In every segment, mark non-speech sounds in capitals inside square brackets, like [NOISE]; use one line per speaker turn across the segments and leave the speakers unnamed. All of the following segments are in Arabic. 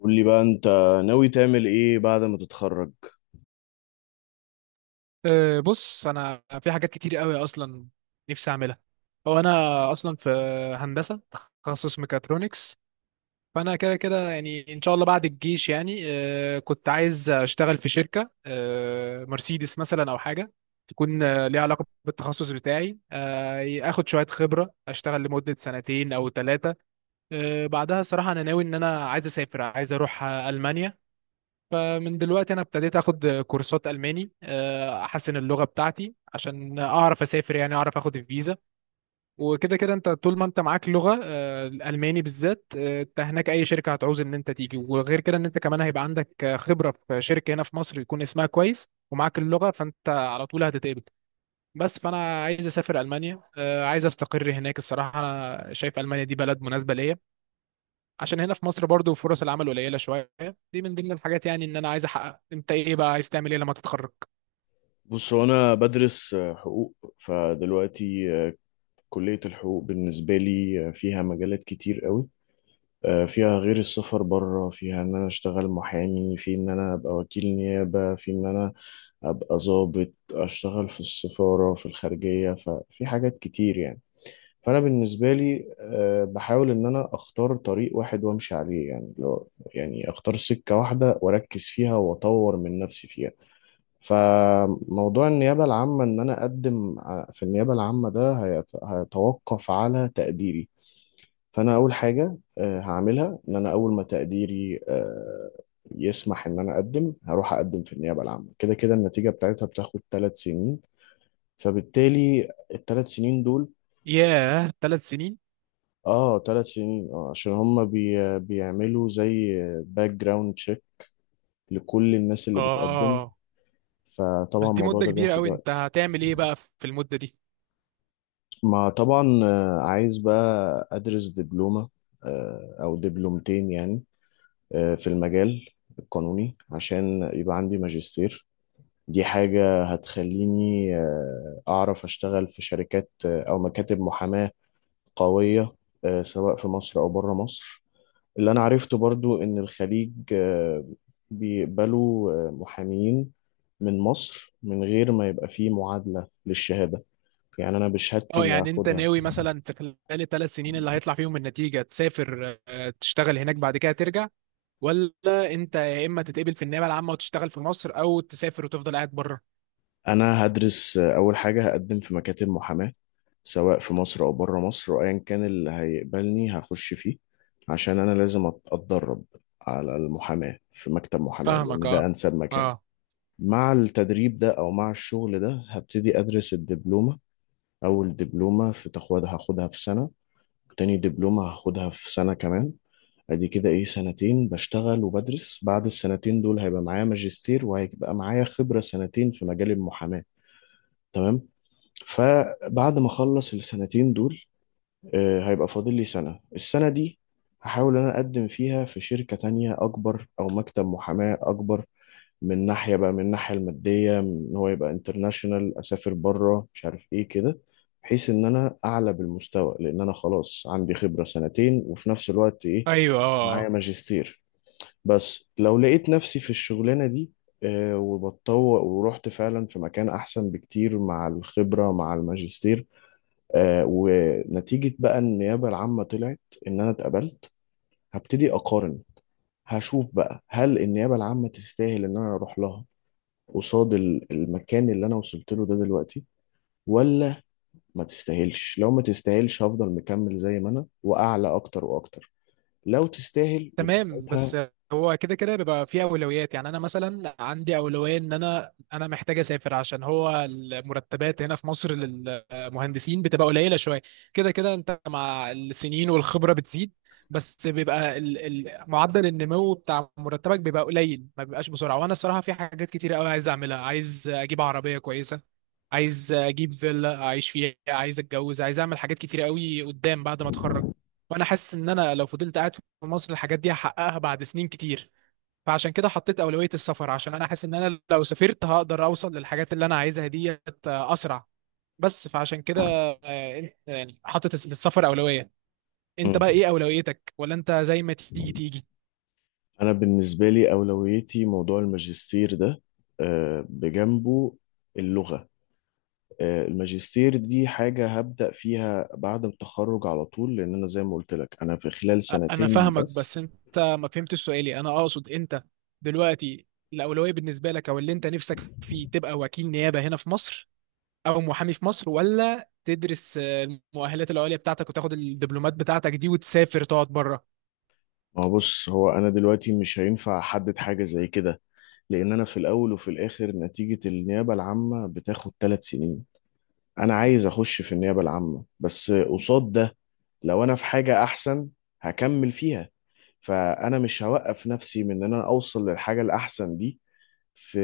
قول لي بقى، انت ناوي تعمل ايه بعد ما تتخرج؟
بص انا في حاجات كتير قوي اصلا نفسي اعملها. هو انا اصلا في هندسه، تخصص ميكاترونكس. فانا كده كده يعني ان شاء الله بعد الجيش يعني كنت عايز اشتغل في شركه مرسيدس مثلا او حاجه تكون ليها علاقه بالتخصص بتاعي، اخد شويه خبره اشتغل لمده 2 سنين او ثلاثه. بعدها صراحه انا ناوي ان انا عايز اسافر، عايز اروح المانيا. فمن دلوقتي انا ابتديت اخد كورسات الماني، احسن اللغه بتاعتي عشان اعرف اسافر، يعني اعرف اخد الفيزا. وكده كده انت طول ما انت معاك لغه الالماني بالذات، انت هناك اي شركه هتعوز ان انت تيجي، وغير كده ان انت كمان هيبقى عندك خبره في شركه هنا في مصر يكون اسمها كويس ومعاك اللغه، فانت على طول هتتقبل. بس فانا عايز اسافر المانيا، عايز استقر هناك. الصراحه انا شايف المانيا دي بلد مناسبه ليا، عشان هنا في مصر برضو فرص العمل قليله شويه. دي من ضمن الحاجات يعني ان انا عايز احقق. انت ايه بقى عايز تعمل ايه لما تتخرج؟
بص، هو انا بدرس حقوق. فدلوقتي، كلية الحقوق بالنسبة لي فيها مجالات كتير قوي. فيها غير السفر بره، فيها ان انا اشتغل محامي، في ان انا ابقى وكيل نيابة، في ان انا ابقى ضابط اشتغل في السفارة في الخارجية. ففي حاجات كتير يعني. فانا بالنسبه لي بحاول ان انا اختار طريق واحد وامشي عليه. يعني لو يعني اختار سكه واحده واركز فيها واطور من نفسي فيها. فموضوع النيابه العامه، ان انا اقدم في النيابه العامه، ده هيتوقف على تقديري. فانا اول حاجه هعملها ان انا، اول ما تقديري يسمح، ان انا اقدم، هروح اقدم في النيابه العامه. كده كده النتيجه بتاعتها بتاخد 3 سنين. فبالتالي الثلاث سنين دول.
ياه، 3 سنين؟
اه، 3 سنين، اه، عشان هم بيعملوا زي باك جراوند تشيك لكل الناس اللي بتقدم.
اه.
فطبعا
بس دي
الموضوع
مده
ده
كبيره
بياخد
قوي، انت
وقت.
هتعمل ايه بقى في المده دي؟
ما طبعا عايز بقى ادرس دبلومة، او دبلومتين يعني، في المجال القانوني، عشان يبقى عندي ماجستير. دي حاجة هتخليني اعرف اشتغل في شركات، او مكاتب محاماة قوية، سواء في مصر او بره مصر. اللي أنا عرفته برضو إن الخليج بيقبلوا محامين من مصر، من غير ما يبقى فيه معادلة للشهادة، يعني أنا بشهادتي
اه،
اللي
يعني انت
هاخدها.
ناوي مثلا في خلال ال3 سنين اللي هيطلع فيهم النتيجه تسافر، تشتغل هناك بعد كده ترجع؟ ولا انت يا اما تتقبل في النيابه العامه وتشتغل في مصر، او تسافر وتفضل قاعد بره؟
أنا هدرس. أول حاجة هقدم في مكاتب محاماة، سواء في مصر أو بره مصر، وأيا كان اللي هيقبلني هخش فيه. عشان أنا لازم أتدرب على المحاماة في مكتب محاماة،
فاهمك.
لأن ده
اه
أنسب مكان.
اه.
مع التدريب ده أو مع الشغل ده، هبتدي أدرس الدبلومة. أول دبلومة في تاخدها، هاخدها في سنة. تاني دبلومة هاخدها في سنة كمان. ادي كده ايه، 2 سنين بشتغل وبدرس. بعد السنتين دول هيبقى معايا ماجستير، وهيبقى معايا خبرة 2 سنين في مجال المحاماة. تمام. فبعد ما اخلص السنتين دول، هيبقى فاضل لي سنة. السنة دي هحاول انا اقدم فيها في شركة تانية اكبر، او مكتب محاماة اكبر. من ناحية بقى، من الناحية المادية، إن هو يبقى انترناشونال، أسافر بره، مش عارف إيه كده. بحيث إن أنا أعلى بالمستوى، لأن أنا خلاص عندي خبرة 2 سنين، وفي نفس الوقت إيه،
ايوه اه
معايا ماجستير. بس لو لقيت نفسي في الشغلانة دي وبتطوق ورحت فعلا في مكان أحسن بكتير مع الخبرة مع الماجستير، ونتيجة بقى النيابة العامة طلعت إن أنا اتقبلت، هبتدي أقارن. هشوف بقى، هل النيابة العامة تستاهل إن أنا أروح لها قصاد المكان اللي انا وصلت له ده دلوقتي، ولا ما تستاهلش؟ لو ما تستاهلش، هفضل مكمل زي ما انا، واعلى اكتر واكتر. لو تستاهل يبقى
تمام.
ساعتها.
بس هو كده كده بيبقى في اولويات، يعني انا مثلا عندي اولويه ان انا محتاج اسافر، عشان هو المرتبات هنا في مصر للمهندسين بتبقى قليله شويه. كده كده انت مع السنين والخبره بتزيد، بس بيبقى معدل النمو بتاع مرتبك بيبقى قليل، ما بيبقاش بسرعه. وانا الصراحه في حاجات كتير قوي عايز اعملها، عايز اجيب عربيه كويسه، عايز اجيب فيلا اعيش فيها، عايز اتجوز، عايز اعمل حاجات كتير قوي قدام بعد ما اتخرج. وانا حاسس ان انا لو فضلت قاعد في مصر الحاجات دي هحققها بعد سنين كتير. فعشان كده حطيت اولوية السفر، عشان انا حاسس ان انا لو سافرت هقدر اوصل للحاجات اللي انا عايزها ديت اسرع. بس فعشان كده يعني حطيت السفر اولوية. انت بقى
مم.
ايه اولويتك، ولا انت زي ما تيجي تيجي؟
انا بالنسبه لي اولويتي موضوع الماجستير ده، بجنبه اللغه. الماجستير دي حاجه هبدا فيها بعد التخرج على طول، لان انا زي ما قلت لك، انا في خلال
انا
2 سنين
فاهمك،
بس.
بس انت ما فهمتش سؤالي. انا اقصد انت دلوقتي الاولويه بالنسبه لك، او اللي انت نفسك فيه، تبقى وكيل نيابه هنا في مصر او محامي في مصر، ولا تدرس المؤهلات العليا بتاعتك وتاخد الدبلومات بتاعتك دي وتسافر تقعد بره؟
ما هو، بص، هو انا دلوقتي مش هينفع احدد حاجه زي كده، لان انا في الاول وفي الاخر نتيجة النيابة العامة بتاخد 3 سنين. انا عايز اخش في النيابة العامة، بس قصاد ده، لو انا في حاجة احسن، هكمل فيها. فانا مش هوقف نفسي من ان انا اوصل للحاجة الاحسن دي في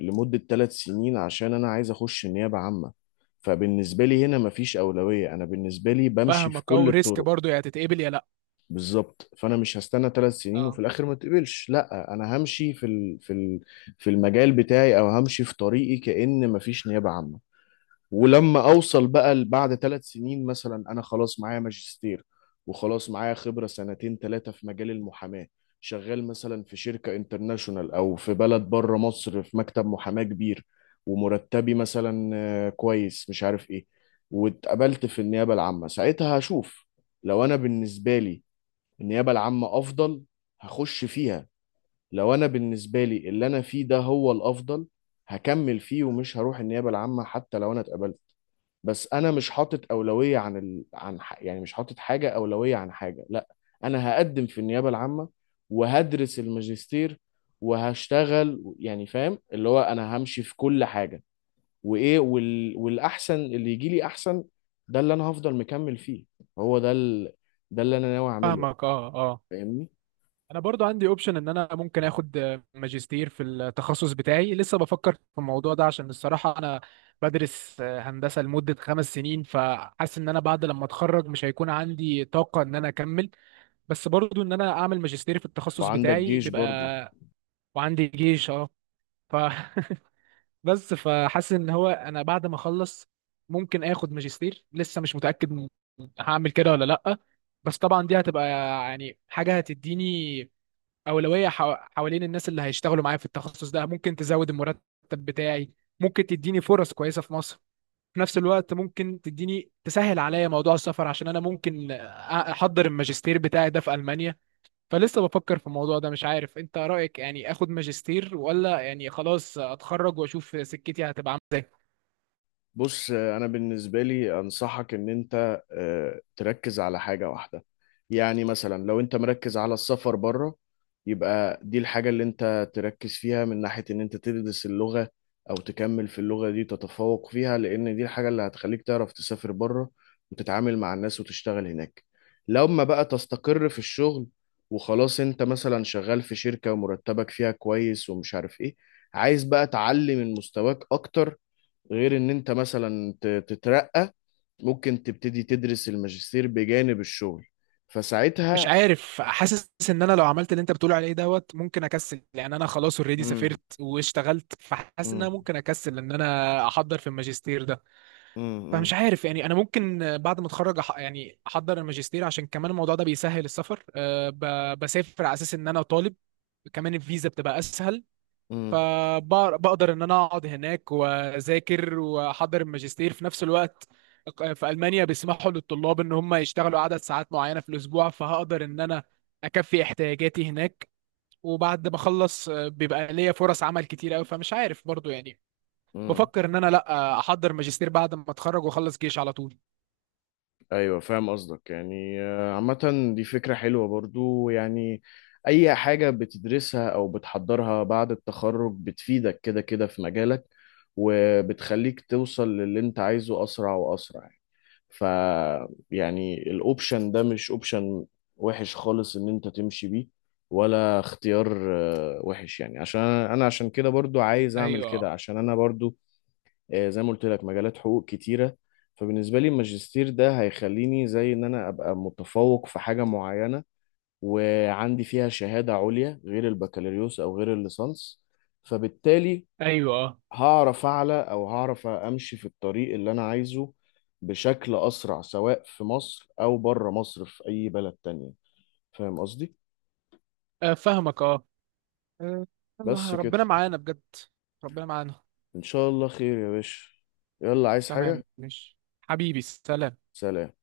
لمدة 3 سنين، عشان انا عايز اخش النيابة عامة. فبالنسبة لي هنا مفيش أولوية. أنا بالنسبة لي بمشي في
فاهمك،
كل
او ريسك
الطرق.
برضو، يا تتقبل يا لا.
بالظبط، فانا مش هستنى 3 سنين وفي
اه
الاخر ما تقبلش. لا، انا همشي في المجال بتاعي، او همشي في طريقي كأن مفيش نيابة عامة. ولما اوصل بقى بعد 3 سنين مثلا، انا خلاص معايا ماجستير، وخلاص معايا خبرة سنتين ثلاثة في مجال المحاماة. شغال مثلا في شركة انترناشونال او في بلد بره مصر، في مكتب محاماة كبير، ومرتبي مثلا كويس، مش عارف ايه. واتقبلت في النيابة العامة، ساعتها هشوف. لو انا بالنسبة لي النيابة العامة أفضل، هخش فيها. لو أنا بالنسبة لي اللي أنا فيه ده هو الأفضل، هكمل فيه ومش هروح النيابة العامة حتى لو أنا اتقبلت. بس أنا مش حاطط أولوية عن ال... عن ح... يعني مش حاطط حاجة أولوية عن حاجة، لا. أنا هقدم في النيابة العامة، وهدرس الماجستير، وهشتغل. يعني فاهم اللي هو، أنا همشي في كل حاجة. وإيه، والأحسن اللي يجي لي أحسن، ده اللي أنا هفضل مكمل فيه. هو ده ده اللي أنا ناوي أعمله.
فاهمك. اه اه.
فاهمني؟
انا برضو عندي اوبشن ان انا ممكن اخد ماجستير في التخصص بتاعي. لسه بفكر في الموضوع ده، عشان الصراحة انا بدرس هندسة لمدة 5 سنين، فحاسس ان انا بعد لما اتخرج مش هيكون عندي طاقة ان انا اكمل. بس برضو ان انا اعمل ماجستير في التخصص
وعندك
بتاعي
جيش برضو.
بيبقى. وعندي جيش، اه. ف [LAUGHS] بس فحاسس ان هو انا بعد ما اخلص ممكن اخد ماجستير. لسه مش متأكد هعمل كده ولا لأ. بس طبعا دي هتبقى يعني حاجة هتديني اولويه حوالين الناس اللي هيشتغلوا معايا في التخصص ده، ممكن تزود المرتب بتاعي، ممكن تديني فرص كويسه في مصر، في نفس الوقت ممكن تديني تسهل عليا موضوع السفر، عشان انا ممكن احضر الماجستير بتاعي ده في المانيا. فلسه بفكر في الموضوع ده، مش عارف انت رايك، يعني اخد ماجستير ولا يعني خلاص اتخرج واشوف سكتي هتبقى عامله ازاي.
بص، انا بالنسبه لي انصحك ان انت تركز على حاجه واحده. يعني مثلا لو انت مركز على السفر بره، يبقى دي الحاجه اللي انت تركز فيها، من ناحيه ان انت تدرس اللغه او تكمل في اللغه دي، تتفوق فيها، لان دي الحاجه اللي هتخليك تعرف تسافر بره، وتتعامل مع الناس وتشتغل هناك. لما بقى تستقر في الشغل، وخلاص انت مثلا شغال في شركه ومرتبك فيها كويس، ومش عارف ايه، عايز بقى تعلي من مستواك اكتر، غير ان انت مثلا تترقى، ممكن تبتدي تدرس الماجستير بجانب الشغل.
مش
فساعتها،
عارف، حاسس ان انا لو عملت اللي انت بتقول عليه دوت ممكن اكسل، يعني انا خلاص اوريدي
امم.
سافرت واشتغلت، فحاسس ان
امم.
انا ممكن اكسل ان انا احضر في الماجستير ده.
امم.
فمش عارف يعني، انا ممكن بعد ما اتخرج يعني احضر الماجستير، عشان كمان الموضوع ده بيسهل السفر، بسافر على اساس ان انا طالب، كمان الفيزا بتبقى اسهل، فبقدر ان انا اقعد هناك واذاكر واحضر الماجستير في نفس الوقت. في المانيا بيسمحوا للطلاب ان هم يشتغلوا عدد ساعات معينه في الاسبوع، فهقدر ان انا اكفي احتياجاتي هناك. وبعد ما اخلص بيبقى ليا فرص عمل كتير قوي. فمش عارف برضو يعني،
امم.
بفكر ان انا لا احضر ماجستير بعد ما اتخرج واخلص جيش على طول.
ايوه، فاهم قصدك. يعني عامة دي فكرة حلوة برضو يعني. اي حاجة بتدرسها او بتحضرها بعد التخرج بتفيدك كده كده في مجالك، وبتخليك توصل للي انت عايزه اسرع واسرع. ف يعني الاوبشن ده مش اوبشن وحش خالص ان انت تمشي بيه، ولا اختيار وحش يعني. عشان انا عشان كده برضو عايز اعمل كده،
ايوه
عشان انا برضو، زي ما قلت لك، مجالات حقوق كتيرة. فبالنسبة لي الماجستير ده هيخليني زي ان انا ابقى متفوق في حاجة معينة، وعندي فيها شهادة عليا غير البكالوريوس او غير الليسانس. فبالتالي
ايوه،
هعرف اعلى، او هعرف امشي في الطريق اللي انا عايزه بشكل اسرع، سواء في مصر او بره مصر في اي بلد تانية. فاهم قصدي؟
فاهمك. اه آه، يلا
بس كده.
ربنا معانا بجد. ربنا معانا.
ان شاء الله خير يا باشا. يلا، عايز
تمام،
حاجة؟
مش حبيبي، سلام.
سلام.